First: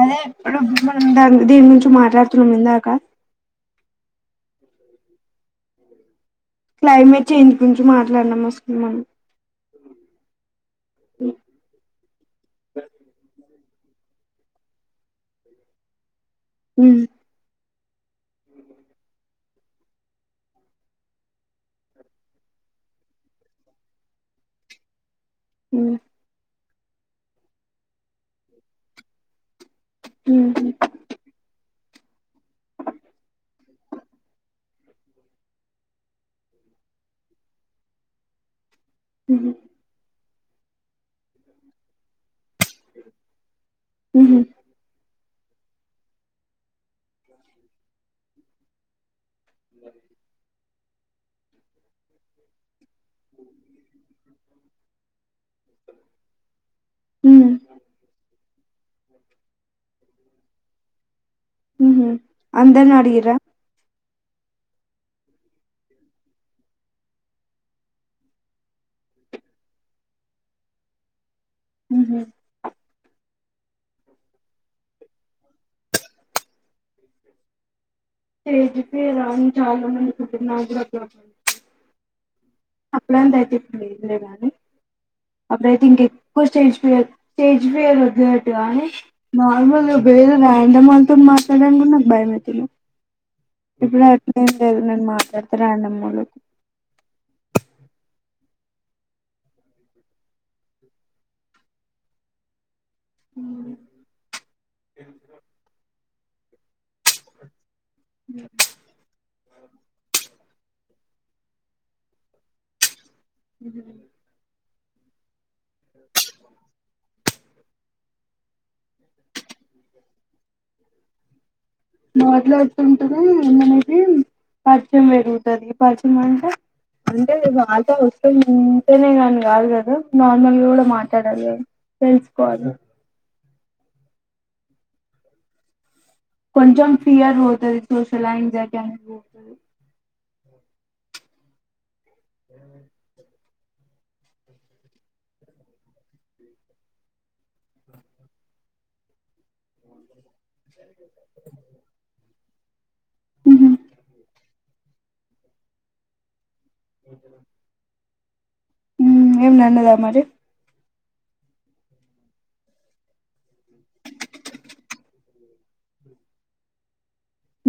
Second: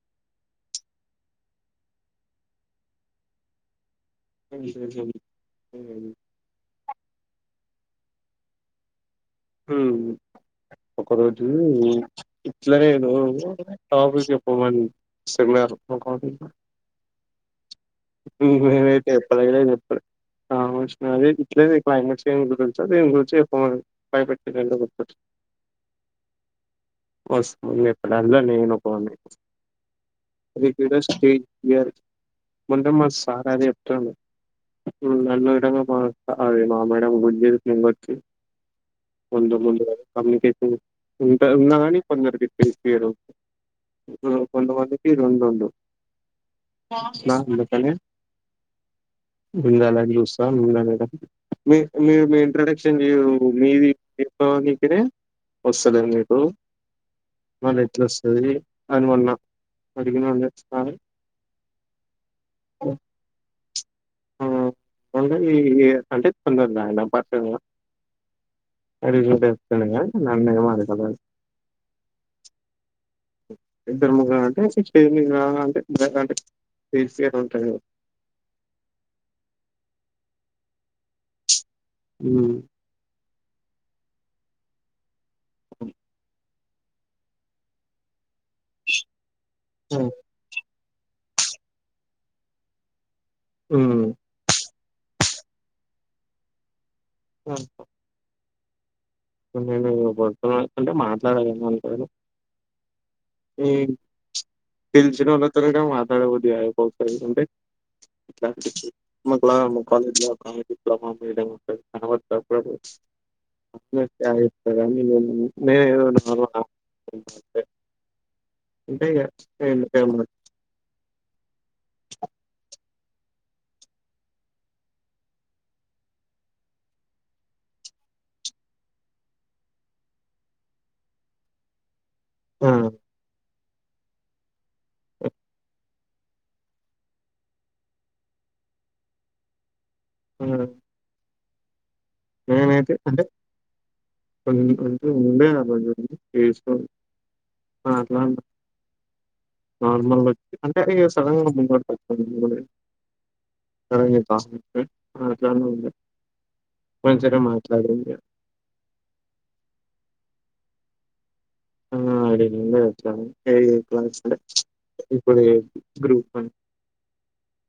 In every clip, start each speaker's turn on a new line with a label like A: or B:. A: అదే ఇప్పుడు మనం దా దీని గురించి మాట్లాడుతున్నాం ఇందాకా క్లైమేట్ చేంజ్ గురించి మాట్లాడినాం అసలు మనం
B: హ్మ్ ఒక రోజు ఇట్లా నేను కాఫీ చెప్పమన్నారు ఒక కాఫీ
A: హ్మ్
B: ఊహూ నేనైతే చెప్పనైన చెప్పల [unintelligible] క్లైమేట్ గురించో దేని గురించో చెప్పమని భయపెట్టి [unintelligible]
A: హ్మ్
B: వస్తదని చెప్పడంలో నేనుకోడిని రెగ్యులర్ స్టేజ్ ఫియర్ ర్ ముందు మా సార్ అదే చెప్తుండు న విధంగా మా అవి మా మేడం గుజజకొచ్చి ముందు ముందు వ కమ్యూనికేషన్ ఉంటా ఉన్నా గాని కొందరుకి ఇప్పీయరు కొంత కొంది ఇరుండ ఉందుకనే బింద అ మేడం మీ మీ మీ ఇంట మీది దీనికినే వస్తుందిండి మీకు మళ్ళ ఎట్లా వస్తుంది అని మళ పడుకన్నంట స్న
A: ఉ అందరి నా అడిగిరా
B: ఉండయి అంటే పంతద ఎద పాటు అడి అన్నయమాదదా
A: హ
B: ఇద్దరుము కా అంటే చేమి కా అంటే అంటే తీ తంట
A: ఫ రాని చాల మంది నాగ
B: హమ్
A: అప్పుడుంత అయితేంది నీ అప్పుడథంకంజ స్టేజ్ ఫిర్టు నార్మల్ గా బేరమ ఎమని వాళ్ల్తో మాట్లాడానికి కూడా నాకు భయమతుంద. ఇప్పుడు ఎట్ లేదు నన్నను మాట్లాడు తోరాండ్ అమ్మెలుకు
B: ఆ ఇప్ ప్పుడు నేను పడుతున్నాకుంటే మాట్లాడాల అనుకుంటాను ఇగ ఈమ్ ప్చ్ తేల్చినోళ్లైతేనే తొరెగా మాట్ తడ బుద్ధి కాదు ఒకొకసారి అంటే ఇట్లా మా కులామ్, మా కాలేజీలో వాళ్ళ్ అవును [unintelligible] [unintelligible] యావి ఇవన్నీ ఎందివి ఇంగే ఎవన కావలంట ఎ అంటే ఇగ ప్చ్ ఎమన్ ఎమనన్
A: నోట్లు ఎక్కువుంటేనే మనకి పరిచయం పెరుగుతది. పరిచయం అంటే, అంటే వాళ్తో వస్తుఉంటేనే కానీ కాదు కదా నార్మల్గా కూడా మాట్లాడాలి అని.
B: ఆ
A: తెలుసుకోవాలి కొంచెం ఫియర్ పోతుది సోషల్ ఎంగ్జైటీ అనేది పోతది
B: అవునా అ అతే అంటే కొ అంటే ఉండే ఆజు చేసుకో అట్లా నార్మల్ అంటే అ సడన్ గా [inaudible] [unintelligible] సరే లే ఆక ఆ చానా ఉం రొంచెపు అయినా మాట్లాడ్రు ఇంకా
A: మ్ ఏం నన్నద మరి
B: [unintelligible] ఇప్పుడు గ్రూప్ అని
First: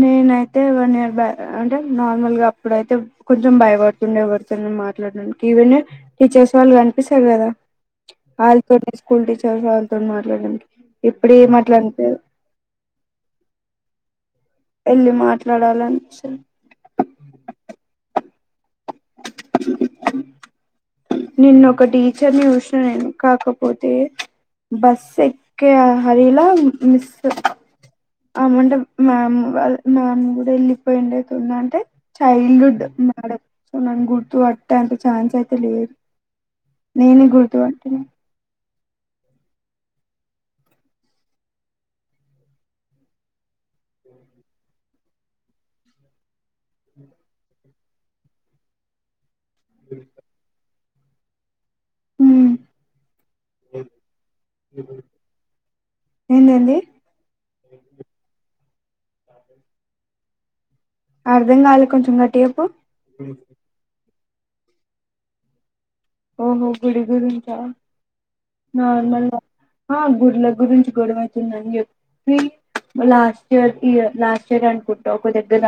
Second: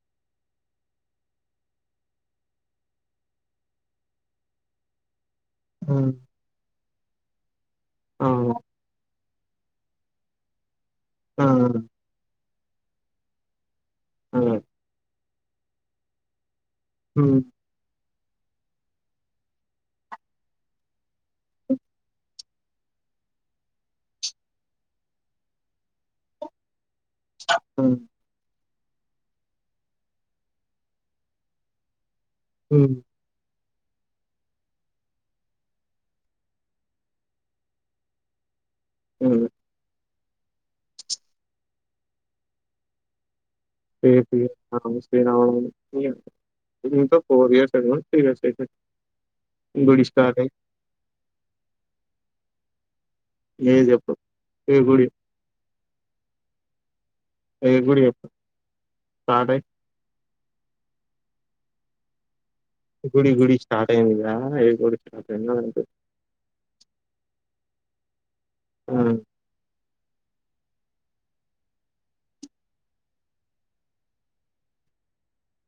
A: నేనైతే వన్ ఇయర్ బ్యా అంటే నార్మల్ గా అప్పుడైతే కొంచెం భయపడుతుండే ఎవరితోన మాట్లాడడాని ఇవన్
B: ఆ
A: టీచర్స్ వాళ్ళు కన్ పిస్తది కదా
B: ఆ
A: ఆల్ తోని స్కూల్ టీచ టొజు వాళ్ళతో మాట్లాడడానికి
B: ఆ
A: ఇప్పుడేమట్లంటే
B: ఆ
A: వెళ్ళి మాట్లాడాలనిపిస [unintelligible]
B: హ్మ్.
A: నిన్న ఒక టీచర్ ని చూసిన నేను కాకపోతే బస్ ఎక్కే హర్రిలా మిస్
B: హ్మ్.
A: ఆమంటే మామ్ వాళ్ మామ్ కూడా వెళ్ళిపోయిండేటుందంటే చైల్డ్ హుడ్
B: హ్మ్.
A: మేడం సో నన్ను గుర్తు పట్టే అంత చాన్స్ అయితే లేదు నేను గుర్తు పట్టిన.
B: [unintelligible] ఏటి ఆమ్స్ వినపడుతుంది [unintelligible] ఇంకో ఫోర్ ఇయర్స్. కదా ప్రీవియస్ స్టేట్మెంట్ గుడి స్టార్టై
A: హ్మ్.
B: ఏ చెప్పు ఏ గుడి
A: ఏందండి
B: ఏ గుడి చెప్పు. స్టాటై
A: అర్ధం కాలే కొంచం గట్టిగా చెప్పు
B: గుడి గుడి స్టార్ట్ అయింది. ఆ ఏం గుడి [unintelligible]
A: ఓహో గుడి గురించా.
B: ఆ!
A: నార్మల్ గా హా గు లా గురించి గొడవ అతుందని చెప్పి లాస్ట్ ఇయర్ ఇ లాస్ట్ ఇయర్ అనుకుంటా ఒక దగ్గర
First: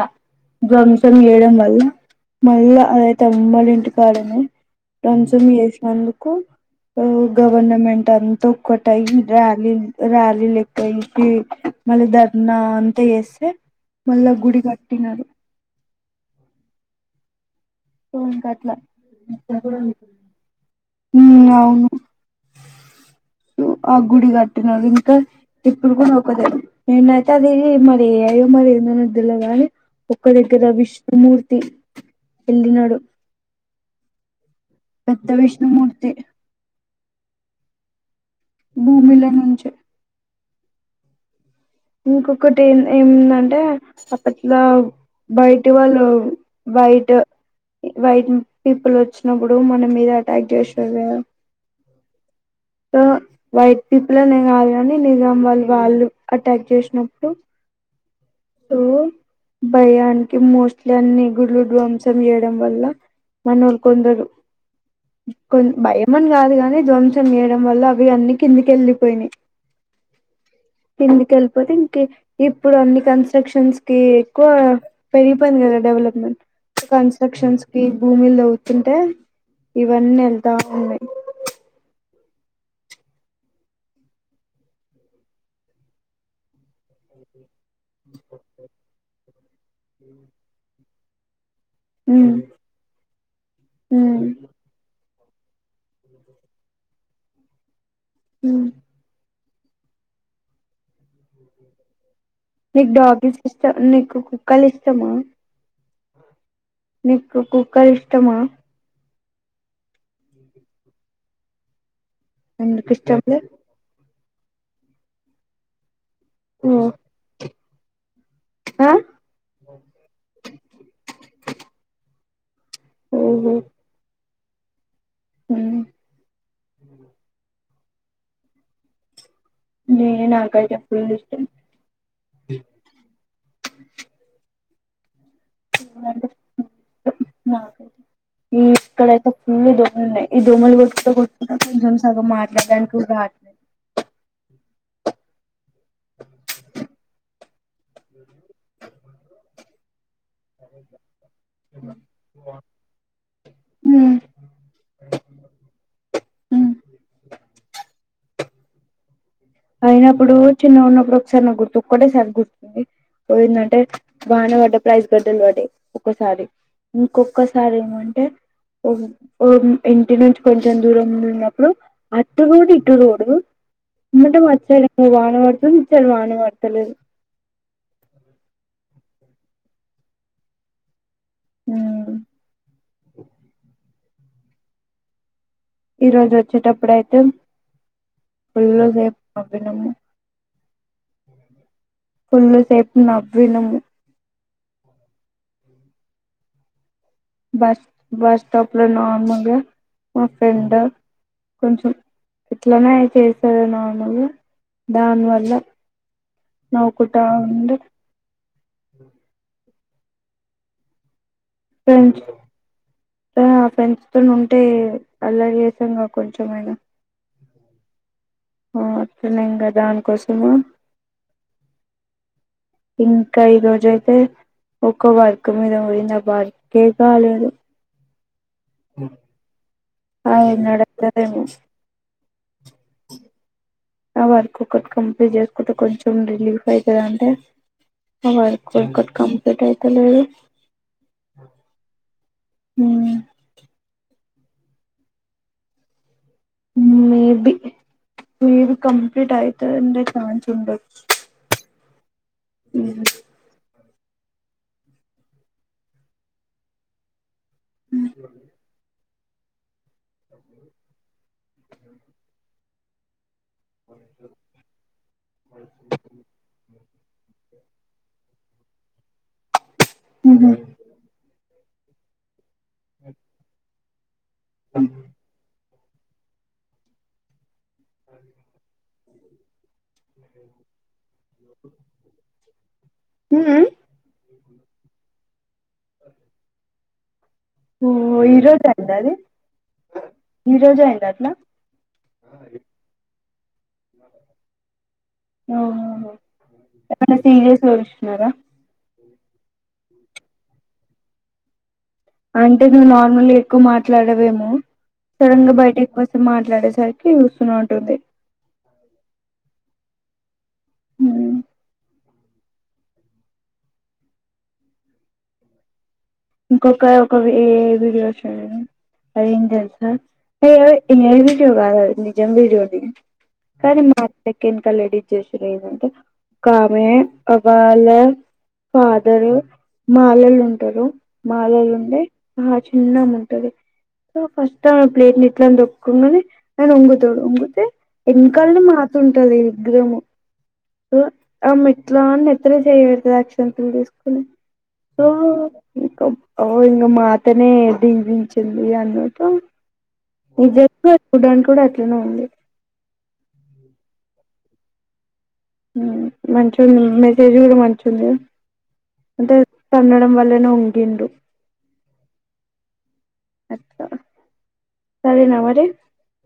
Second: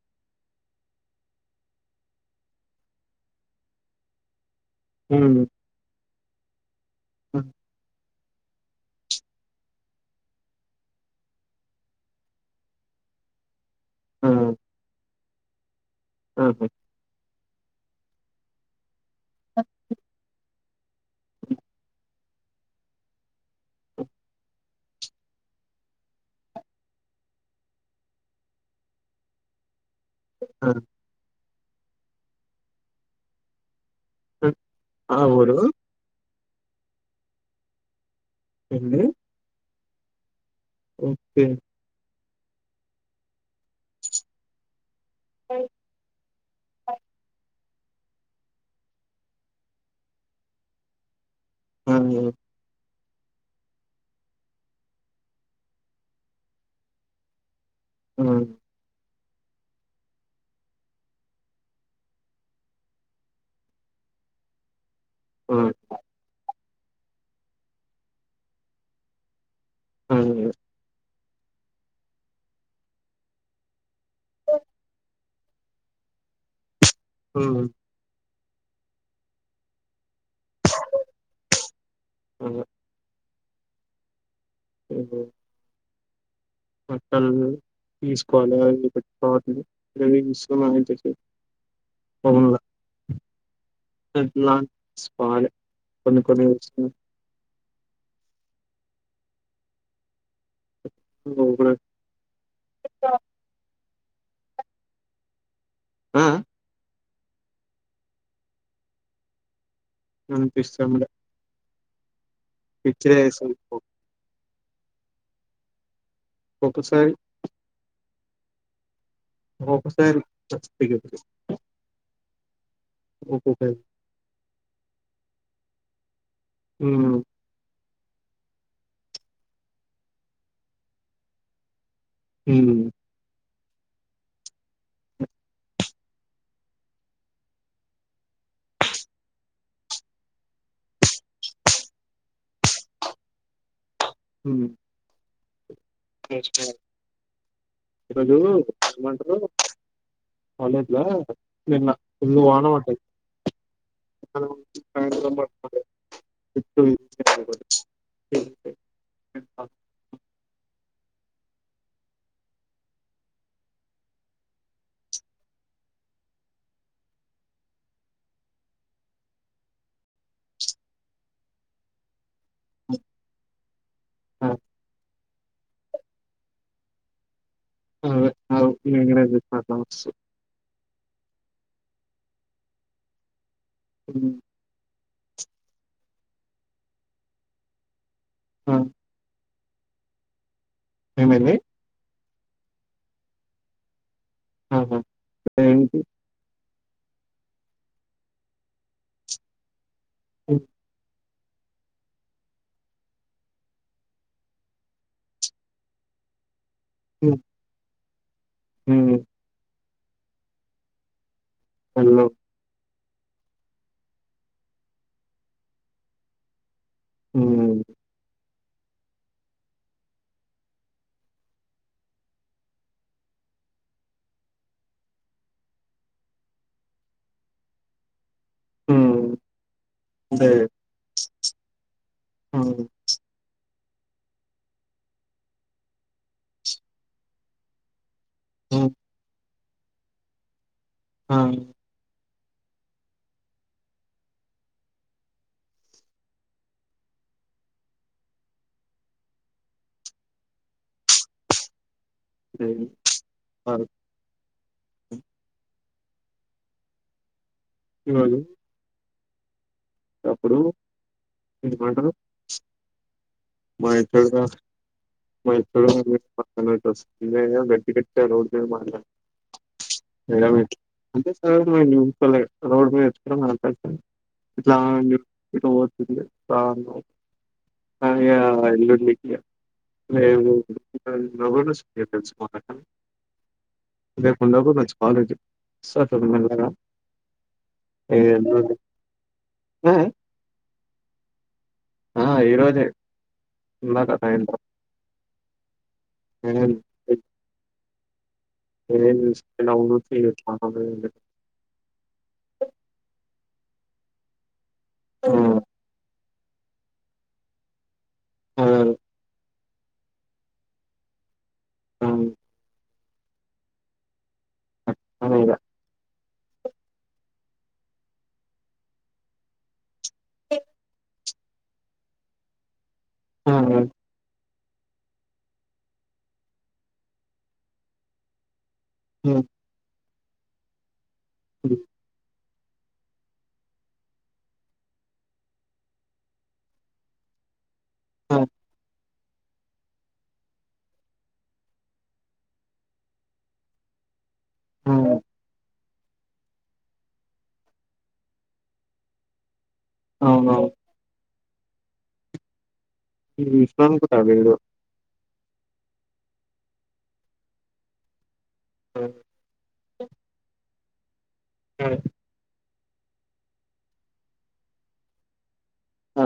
A: ధ్వంసం చేయడం వల్ల మళ్ళా అదైతే అమ్మడి ఇంటి కాడనే.
B: హ్మ్.
A: ధ్వంసం చేసినందు కు ఓ
B: హ్మ్.
A: గవర్నమెంట్ అం [unintelligible] తొక్కటాయి ర్యాలీలు ర్యాలీలు ఎక్కువయ్యి మళ్ళీ ధర్నా అంతా చేస్తే. మళ్ళ
B: ఆ!
A: గుడి కట్టినరు
B: ఆహా.
A: ఫోన్ కాట్లా. ఇక్కడ కూడా లేదు ఉమ్ అవును ఆ గుడి కట్టిన ఇంకా ఇప్పుడు కూడా ఒకద నేనైతే అది మరి ఏయయో మరి ఏందో తెలీదుగానీ ఒక్క దగ్గర
B: ఆ!
A: విష్ణుమూర్తి. తి. వెళ్ళినాడు.
B: ఆహ్.
A: పెద్ద విష్ణుమూర్తి.
B: ఎళ్ళి
A: భూమిలో నుంచే.
B: ఓకే.
A: ఇంకొకటి ఏం ఏందండి. అట్లా
B: ఆ!
A: బయటి వాళ్ళు బైట్. వైట్ పీపుల్ వచ్చినప్పుడు మన మీద అటాక్ చేసారు
B: అవును
A: ో వైట్ పీపుల్నే కాదు కానీ నిజామా వాళ్ళు వాళ్ళు అ ట్యాక్ చేసినప్పుడు
B: ఆ!
A: ఓ భయానికి మోస్ట్లీ అన్ని గుళ్లు ధ్వంసం చేయడం మనోళ్లుకొందరు
B: ఆ!
A: కొ భయంమని కాదు కానీ ధ్వంసం చేయడం వల్ల అవి అన్ని కిందికి వెళ్ళిపోయినాయి
B: ఆ
A: కిందుక వెళ్ళిపోతే ఇంక ఇప్పుడు అన్ని క సెక్షన్స్ కి ఎక్కువ పెరిగిపోయింది కదా డెవలప్మెంట్
B: హ్మ్.
A: కన్స్ట్రక్షన్స్కి భూమి లోవుతు తుంటే ఇవన్నీ వెళ్తా ఉన్నాయి
B: ఆ ఉహూ బట్టలను తీసుకోవాల అవి అన్ని పెట్టుకోవాలి ఏమేం తీసుకున్నా ఏమేం తీసుకోలేదు
A: ఉమ్
B: అవును
A: ఉమ్
B: ఎట్ల పోవాలి కొన్ని కొన్ని వస్తులు
A: ఉమ్
B: ఓ
A: న డాగి సిస్ట కుక్కలు ఇష్టమా
B: ఆ
A: నీకు కుక్కలు ఇష్టమా
B: అనిపిస్తం లే
A: ఎందుకి ఇష్టముంది ఓ
B: ఒక్కొక్కసారి
A: ఆ
B: ఒక్కొక్కసారి చ చ
A: ఓహో
B: ఒక్కొక్క రి
A: హ్మ్.
B: అ
A: నేను నాకైతే పుల్లిష్టం
B: హ
A: ంట నా ఈ ఇక్కడ అయితే ఫుల్ దోమలు ఉన్నయి ఈ దోమలు కొట్టుకుంట కూ ఇంక ఎక్సామ్స్ అట మా మల్ల ఇంక్రీస్ కాట్లె
B: హ్మ్ ఒక రోజు ఏమంటరు హాలిడేస్ లా నిన్న ఫుల్లు వాన పడ్డది [inaudible]
A: అయినప్పుడు చిన్నగున్నప్ పోయిందంటే వాన పడ్డ ప్రైస్ గడ్డలు పడ్డాయి ఒక్కసారి ఇంకొక్కసారి ఏమంటే ఓహ్! ఓహ్! ఇంటి నుంచి కొంచెం దూరం ఉన్నప్పుడు అటు రోడ్ ఇటు రోడ్ ఎమ్మటే
B: ఆ,
A: మళ్ళ అటు సైడ్ వానవడుతుంది. ఇన్నించలి వాన పడుతలేదు.
B: ఆ అవు నేన్ గూడ ఇప్ప బాక్స్
A: హ్మ్.
B: హ్మ్
A: ఈ రోజు వచ్చేటప్పుడైతే
B: ఆ,
A: ఫుల్లు జూత్త దినమ్ము
B: ఏమైంది
A: ఫుల్లు సేపు నవ్వినము
B: ఆహా ఎందుకు
A: బస్ బస్ స్టాప్ లో నార్మల్గా మా ఫెండ్ కొంచెం ఇట్లనె అయితది సో నార్మల్గా దానివల్ల నవ్వుకుంటా ఉంది. అ ఫ్రెంచ్
B: హలో
A: ఆ ఫ్రెండ్స్ తో ఉంటే అల్లా చేసంగా కొంచమైనా
B: ఉ
A: ఆ అట్టనే ఇంగ దానికోసము ఇంకా ఈ రోజ అయితే ఒక వర్క్ మీద పోయిన వర్కే కాలేదు
B: హ్మ్. అంటే
A: అవిడత [unintelligible]
B: హ్మ్.
A: ఆ వర్క్ ఒకటి కంప్లీట్ చేసుకుంటే కొంచెం రిలీఫ్ అయితదాంటే ఆ వర్క్
B: హ్మ్.
A: ఒకటి కం ఎటైతలేదు
B: ఆ
A: ఉమ్ మేబి మేబి కంప్లీట్ అయితదంటే ఛాన్స్ ఉండొచ్చు
B: [inaudible] ఇవాళ అప్పుడు ఎందుకంటరు మైసడు మైసడుస్తు గట్టి గట్టటి రడ్ మ
A: ఉహు
B: మడ [unintelligible] పోయి నింపలే రోడ్ మీద ఎత్తుకున్న మల్లపోయి ఇట్లా ఆన్ ఇట్లాపోతుంది రా అన్నం ఇగ ఎల్లుండికి ఇగ రేవు కూడా తెలుసుకోవాలిక్క
A: ఉహు
B: లేేకుండా కూడాఇ రోజు కాలేజీ సతం మండల
A: ఓ రోజు అయింద అది
B: ఆ!
A: ఈ రోజు అయింది అటనా
B: ఆ! ఈరోజే ఇందాక
A: ఓహో
B: సాయంత్రం.
A: ఏమన్నా సీరియస్ ఇస్ కదా
B: ముకలా ఎలా [unintelligible]
A: అంటే నువు నార్మల్గ ఎక్కువ మాట్లాడవేమో సడన్ గ
B: ఉమ్,
A: బయటకి బస్ మాట్లాడేసరికి ఒస్తనే ఉంటుంది
B: అదే,
A: అ మ్
B: అవును అనై ద
A: ఇంకొక ఒక ఏ ఐ వీడియో ఒచ్చింది అదేందో తెలుసా ఏ ఐ వీడియో కాదది నిజం వీడియో
B: ఉమ్,
A: కని మపే కి న్ [unintelligible] ఒకామె అవాల [unintelligible] ఫాదరు
B: ఉమ్,
A: మాలలు ఉంటారు మాలలుండి ఆ చిన్నమ్మ ఉంటది సో ఫస్ట్ ఆమె ప్లేట్ ని ఎట్లా దొక్కకుండానే ఆయన ఉంగుతాడు వంగితే
B: ఉమ్,
A: వెనకాలని మాతుంటది విగ్రహము సో ఆమె ఎట్లాని ఎత్తన చేయబడుతుంది అక్షంతలు తీసుకుని సో
B: ఉమ్,
A: ఇంకా ఓ ఇంక మాతనే దివించింది అన్నట్టు ఇజ
B: అవునవును.
A: [unintelligible] కూడా అట్లనే ఉంది
B: ఈ విస్మాన్ కూడా అ ఇడు
A: మంచి ఉంది మెసేజ్ కూడా మంచి ఉంది
B: ఉమ్,
A: అంటే కన్నడం వల్లనే ఒంగింు
B: ఉమ్
A: అ సరేన మరి
B: ఆ.